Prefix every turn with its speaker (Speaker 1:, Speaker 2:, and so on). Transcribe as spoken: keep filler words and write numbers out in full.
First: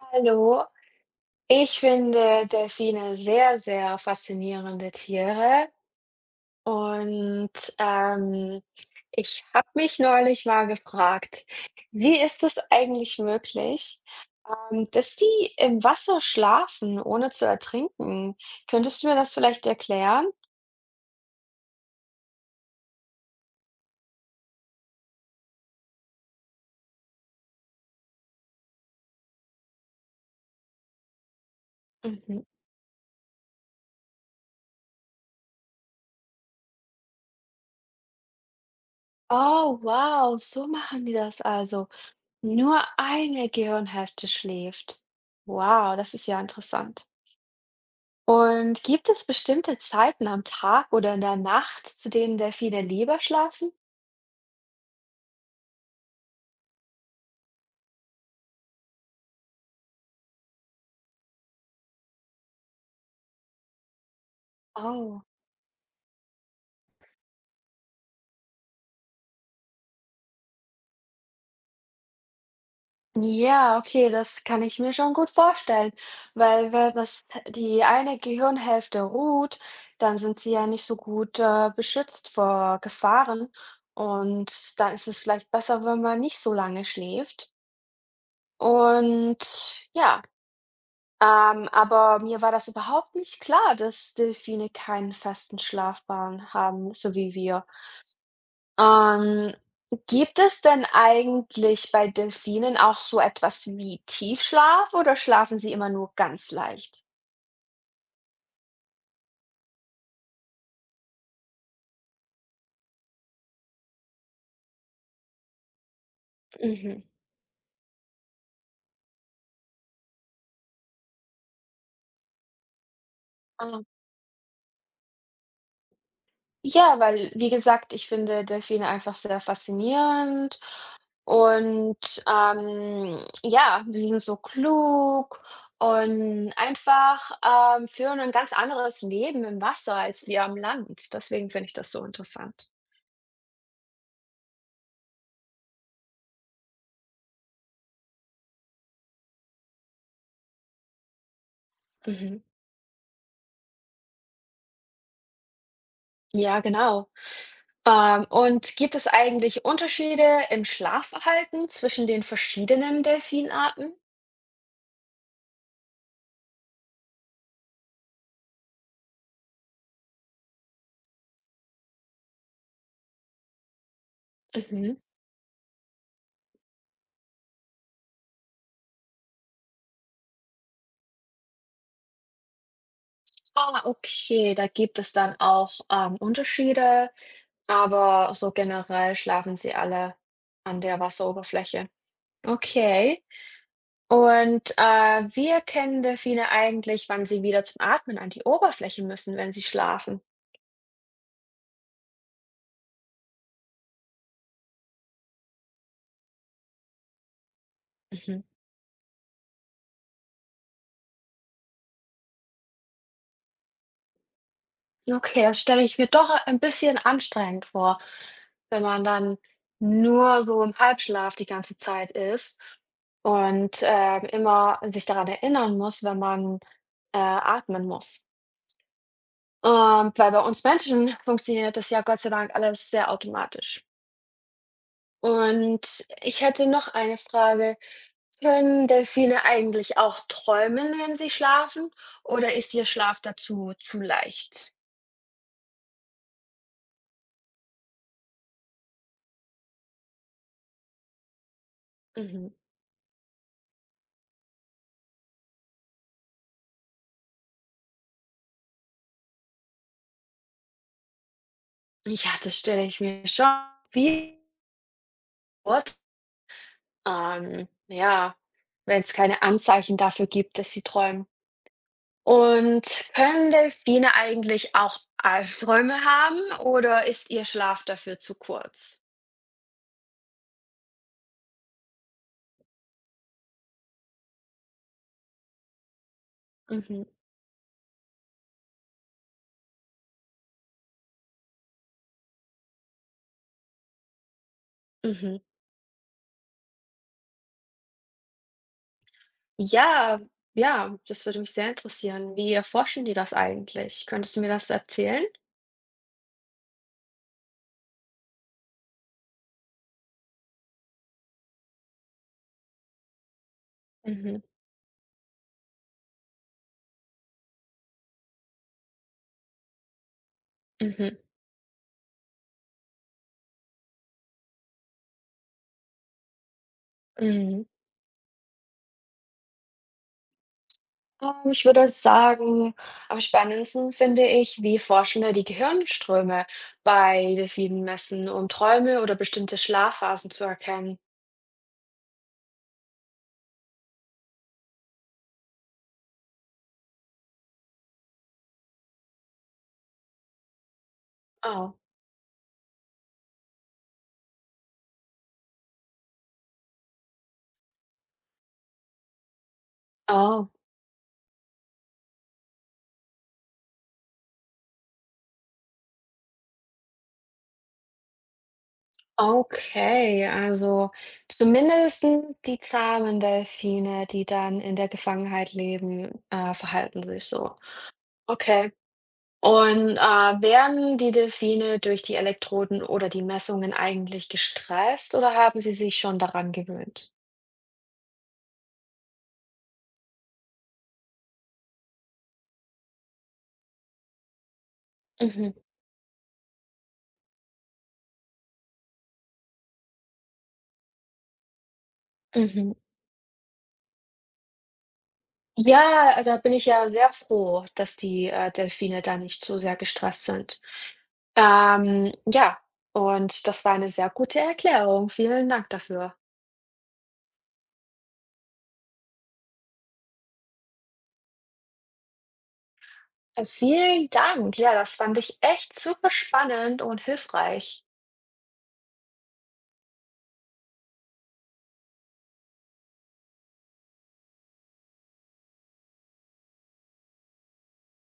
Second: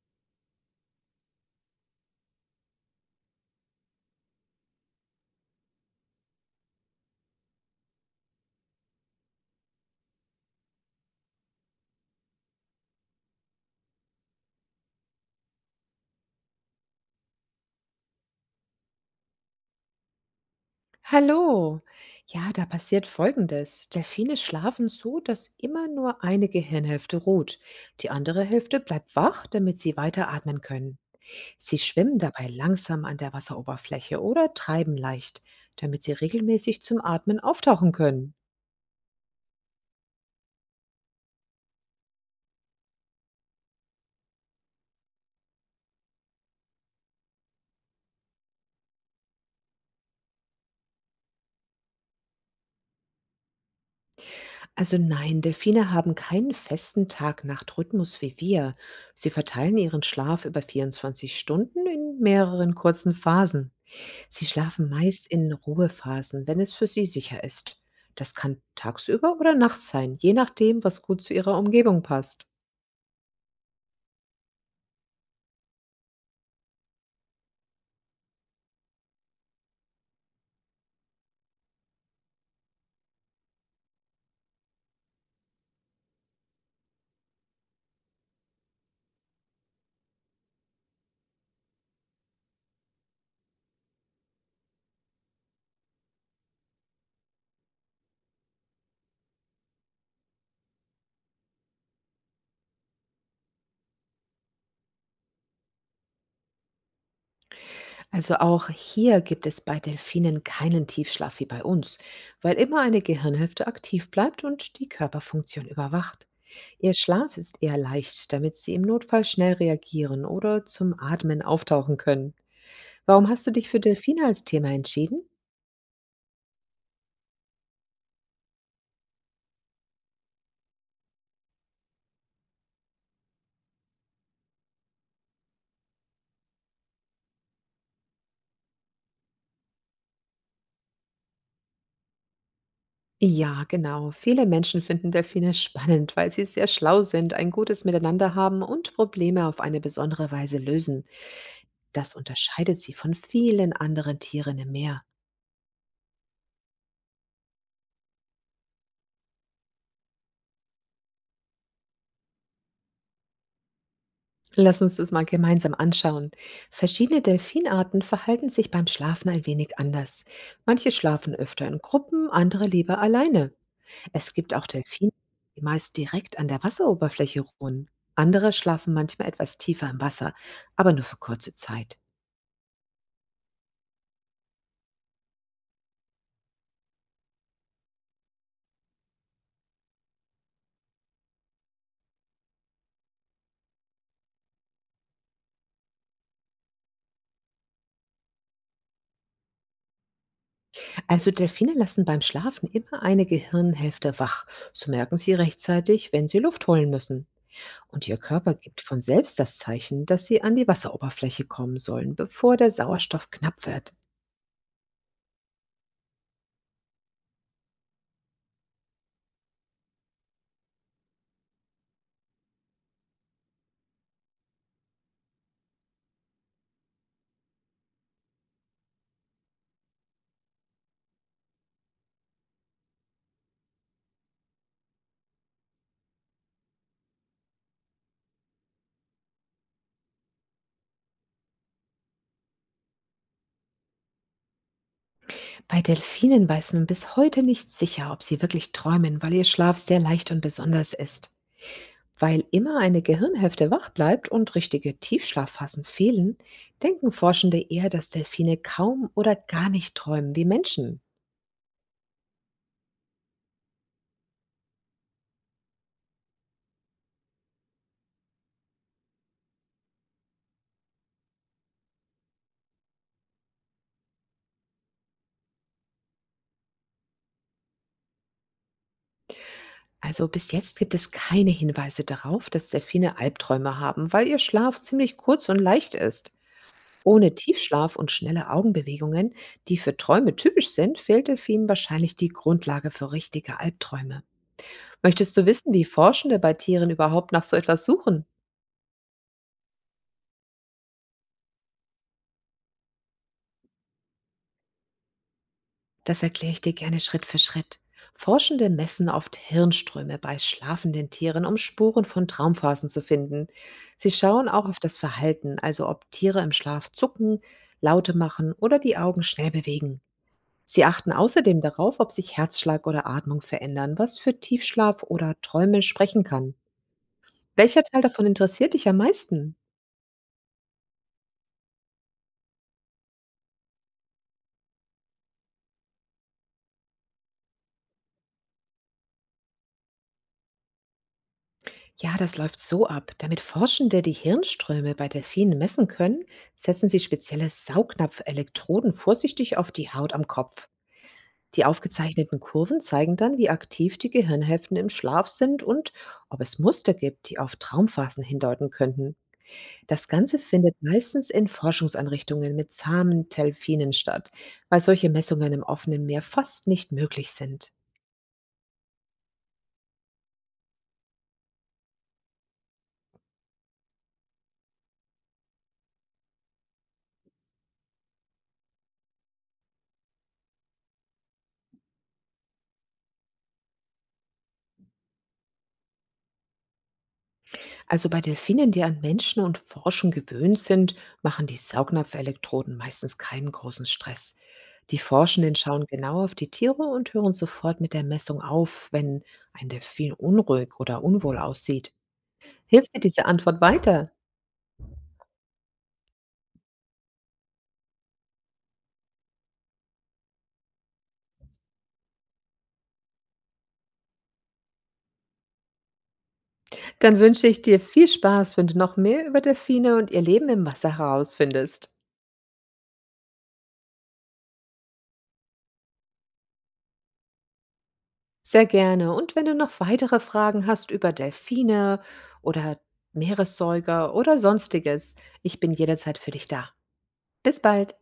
Speaker 1: Hallo. Ich finde Delfine sehr, sehr faszinierende Tiere und, ähm, ich habe mich neulich mal gefragt: Wie ist es eigentlich möglich, ähm, dass die im Wasser schlafen, ohne zu ertrinken? Könntest du mir das vielleicht erklären?
Speaker 2: Hallo. Ja, da passiert Folgendes. Delfine schlafen so, dass immer nur eine Gehirnhälfte ruht. Die andere Hälfte bleibt wach, damit sie weiter atmen können. Sie schwimmen
Speaker 1: Mhm.
Speaker 2: dabei langsam an der Wasseroberfläche oder treiben leicht, damit sie regelmäßig zum Atmen auftauchen können.
Speaker 1: Oh, wow, so machen die das also. Nur eine Gehirnhälfte schläft. Wow, das ist ja interessant. Und gibt es bestimmte Zeiten am Tag oder in der Nacht, zu denen Delfine lieber schlafen?
Speaker 2: Also nein, Delfine haben keinen festen Tag-Nacht-Rhythmus wie wir. Sie verteilen ihren Schlaf über vierundzwanzig Stunden in mehreren kurzen Phasen. Sie schlafen
Speaker 1: Oh.
Speaker 2: meist in Ruhephasen, wenn es für sie sicher ist. Das kann tagsüber oder nachts sein, je nachdem, was gut zu ihrer Umgebung passt.
Speaker 1: Ja, okay, das kann ich mir schon gut vorstellen, weil wenn das die eine Gehirnhälfte ruht, dann sind sie ja nicht so gut äh, beschützt vor Gefahren, und dann ist es vielleicht besser, wenn man nicht so lange schläft. Und ja, ähm, aber mir war das überhaupt nicht klar, dass Delfine keinen festen Schlafplan haben, so wie wir. Ähm, Gibt es denn eigentlich bei Delfinen auch so etwas wie Tiefschlaf, oder schlafen sie immer nur ganz leicht?
Speaker 2: Also auch hier gibt es bei Delfinen keinen Tiefschlaf wie bei uns, weil immer eine Gehirnhälfte aktiv bleibt und die Körperfunktion überwacht. Ihr
Speaker 1: Mhm.
Speaker 2: Schlaf ist eher leicht, damit sie im Notfall schnell reagieren oder zum Atmen auftauchen können. Warum hast du dich für
Speaker 1: Ah,
Speaker 2: Delfine als Thema entschieden?
Speaker 1: ja, weil, wie gesagt, ich finde Delfine einfach sehr faszinierend und, ähm, ja, sie sind so klug und einfach, ähm, führen ein ganz anderes Leben im Wasser als wir am Land. Deswegen finde ich das so interessant.
Speaker 2: Ja, genau. Viele Menschen finden Delfine spannend, weil sie sehr schlau sind, ein gutes Miteinander haben und Probleme auf eine besondere Weise lösen. Das
Speaker 1: Mhm.
Speaker 2: unterscheidet sie von vielen anderen Tieren im Meer.
Speaker 1: Ja, genau. Ähm, und gibt es eigentlich Unterschiede im Schlafverhalten zwischen den verschiedenen Delfinarten?
Speaker 2: Lass uns das mal gemeinsam anschauen. Verschiedene Delfinarten verhalten sich beim Schlafen ein wenig anders. Manche schlafen öfter in Gruppen, andere lieber alleine. Es gibt auch
Speaker 1: Mhm.
Speaker 2: Delfine, die meist direkt an der Wasseroberfläche ruhen. Andere schlafen manchmal etwas tiefer im Wasser, aber nur für kurze Zeit.
Speaker 1: Ah, okay, da gibt es dann auch ähm, Unterschiede, aber so generell schlafen sie alle an der Wasseroberfläche. Okay. Und äh, wie erkennen Delfine eigentlich, wann sie wieder zum Atmen an die Oberfläche müssen, wenn sie schlafen?
Speaker 2: Also Delfine lassen beim Schlafen immer eine Gehirnhälfte wach. So merken sie rechtzeitig, wenn sie Luft holen müssen. Und ihr
Speaker 1: Mhm.
Speaker 2: Körper gibt von selbst das Zeichen, dass sie an die Wasseroberfläche kommen sollen, bevor der Sauerstoff knapp wird.
Speaker 1: Okay, das stelle ich mir doch ein bisschen anstrengend vor, wenn man dann nur so im Halbschlaf die ganze Zeit ist und, ähm, immer sich daran erinnern muss, wenn man, äh, atmen muss. Ähm, weil bei uns Menschen funktioniert das ja Gott sei Dank alles sehr automatisch. Und ich hätte noch eine Frage. Können Delfine eigentlich auch träumen, wenn sie schlafen, oder ist ihr Schlaf dazu zu leicht?
Speaker 2: Bei Delfinen weiß man bis heute nicht sicher, ob sie wirklich träumen, weil ihr Schlaf sehr leicht und besonders ist. Weil
Speaker 1: Mhm.
Speaker 2: immer eine Gehirnhälfte wach bleibt und richtige Tiefschlafphasen fehlen, denken Forschende eher, dass Delfine kaum oder gar nicht träumen wie Menschen.
Speaker 1: Ja, das stelle ich mir schon wie Geburt an. Ja, wenn's keine Anzeichen dafür gibt, dass sie träumen. Und können Delfine eigentlich auch Albträume haben, oder ist ihr Schlaf dafür zu kurz?
Speaker 2: Also bis jetzt gibt es keine Hinweise darauf, dass Delfine Albträume haben, weil ihr Schlaf ziemlich kurz und leicht ist.
Speaker 1: Mhm,
Speaker 2: Ohne Tiefschlaf und schnelle Augenbewegungen, die für Träume typisch sind, fehlt Delfinen wahrscheinlich die Grundlage für richtige Albträume. Möchtest
Speaker 1: mhm.
Speaker 2: du wissen, wie Forschende bei Tieren überhaupt nach so etwas suchen?
Speaker 1: Ja, ja, das würde mich sehr interessieren. Wie erforschen die das eigentlich? Könntest du mir das erzählen?
Speaker 2: Das erkläre ich dir gerne Schritt für Schritt. Forschende messen oft Hirnströme bei schlafenden Tieren, um Spuren von Traumphasen zu finden. Sie
Speaker 1: Mhm,
Speaker 2: schauen auch auf das Verhalten, also ob Tiere im Schlaf zucken, Laute machen oder die Augen schnell bewegen. Sie achten
Speaker 1: mhm,
Speaker 2: außerdem darauf, ob sich Herzschlag oder Atmung verändern, was für Tiefschlaf oder Träume sprechen kann.
Speaker 1: mhm.
Speaker 2: Welcher Teil davon interessiert dich am meisten?
Speaker 1: Ähm, ich würde sagen, am spannendsten finde ich, wie Forschende die Gehirnströme bei Delfinen messen, um Träume oder bestimmte Schlafphasen zu erkennen.
Speaker 2: Ja, das läuft so ab. Damit Forschende die Hirnströme bei Delfinen messen können, setzen sie spezielle Saugnapfelektroden vorsichtig auf die Haut am Kopf. Die
Speaker 1: Oh,
Speaker 2: aufgezeichneten Kurven zeigen dann, wie aktiv die Gehirnhälften im Schlaf sind und ob es Muster gibt, die auf Traumphasen hindeuten könnten. Das Ganze
Speaker 1: oh,
Speaker 2: findet meistens in Forschungseinrichtungen mit zahmen Delfinen statt, weil solche Messungen im offenen Meer fast nicht möglich sind.
Speaker 1: okay. Also zumindest die zahmen Delfine, die dann in der Gefangenheit leben, äh, verhalten sich so. Okay. Und äh, werden die Delfine durch die Elektroden oder die Messungen eigentlich gestresst, oder haben sie sich schon daran gewöhnt?
Speaker 2: Also bei Delfinen, die an Menschen und Forschung gewöhnt sind, machen die Saugnapfelektroden meistens keinen großen Stress. Die
Speaker 1: Mhm,
Speaker 2: Forschenden schauen genau auf die Tiere und hören sofort mit der Messung auf, wenn ein Delfin unruhig oder unwohl aussieht.
Speaker 1: mhm.
Speaker 2: Hilft dir diese Antwort weiter?
Speaker 1: Ja, also da bin ich ja sehr froh, dass die, äh, Delfine da nicht so sehr gestresst sind. Ähm, ja, und das war eine sehr gute Erklärung. Vielen Dank dafür.
Speaker 2: Dann wünsche ich dir viel Spaß, wenn du noch mehr über Delfine und ihr Leben im Wasser herausfindest.
Speaker 1: Äh, vielen Dank. Ja, das fand ich echt super spannend und hilfreich.
Speaker 2: Sehr gerne. Und wenn du noch weitere Fragen hast über Delfine oder Meeressäuger oder sonstiges, ich bin jederzeit für dich da. Bis bald.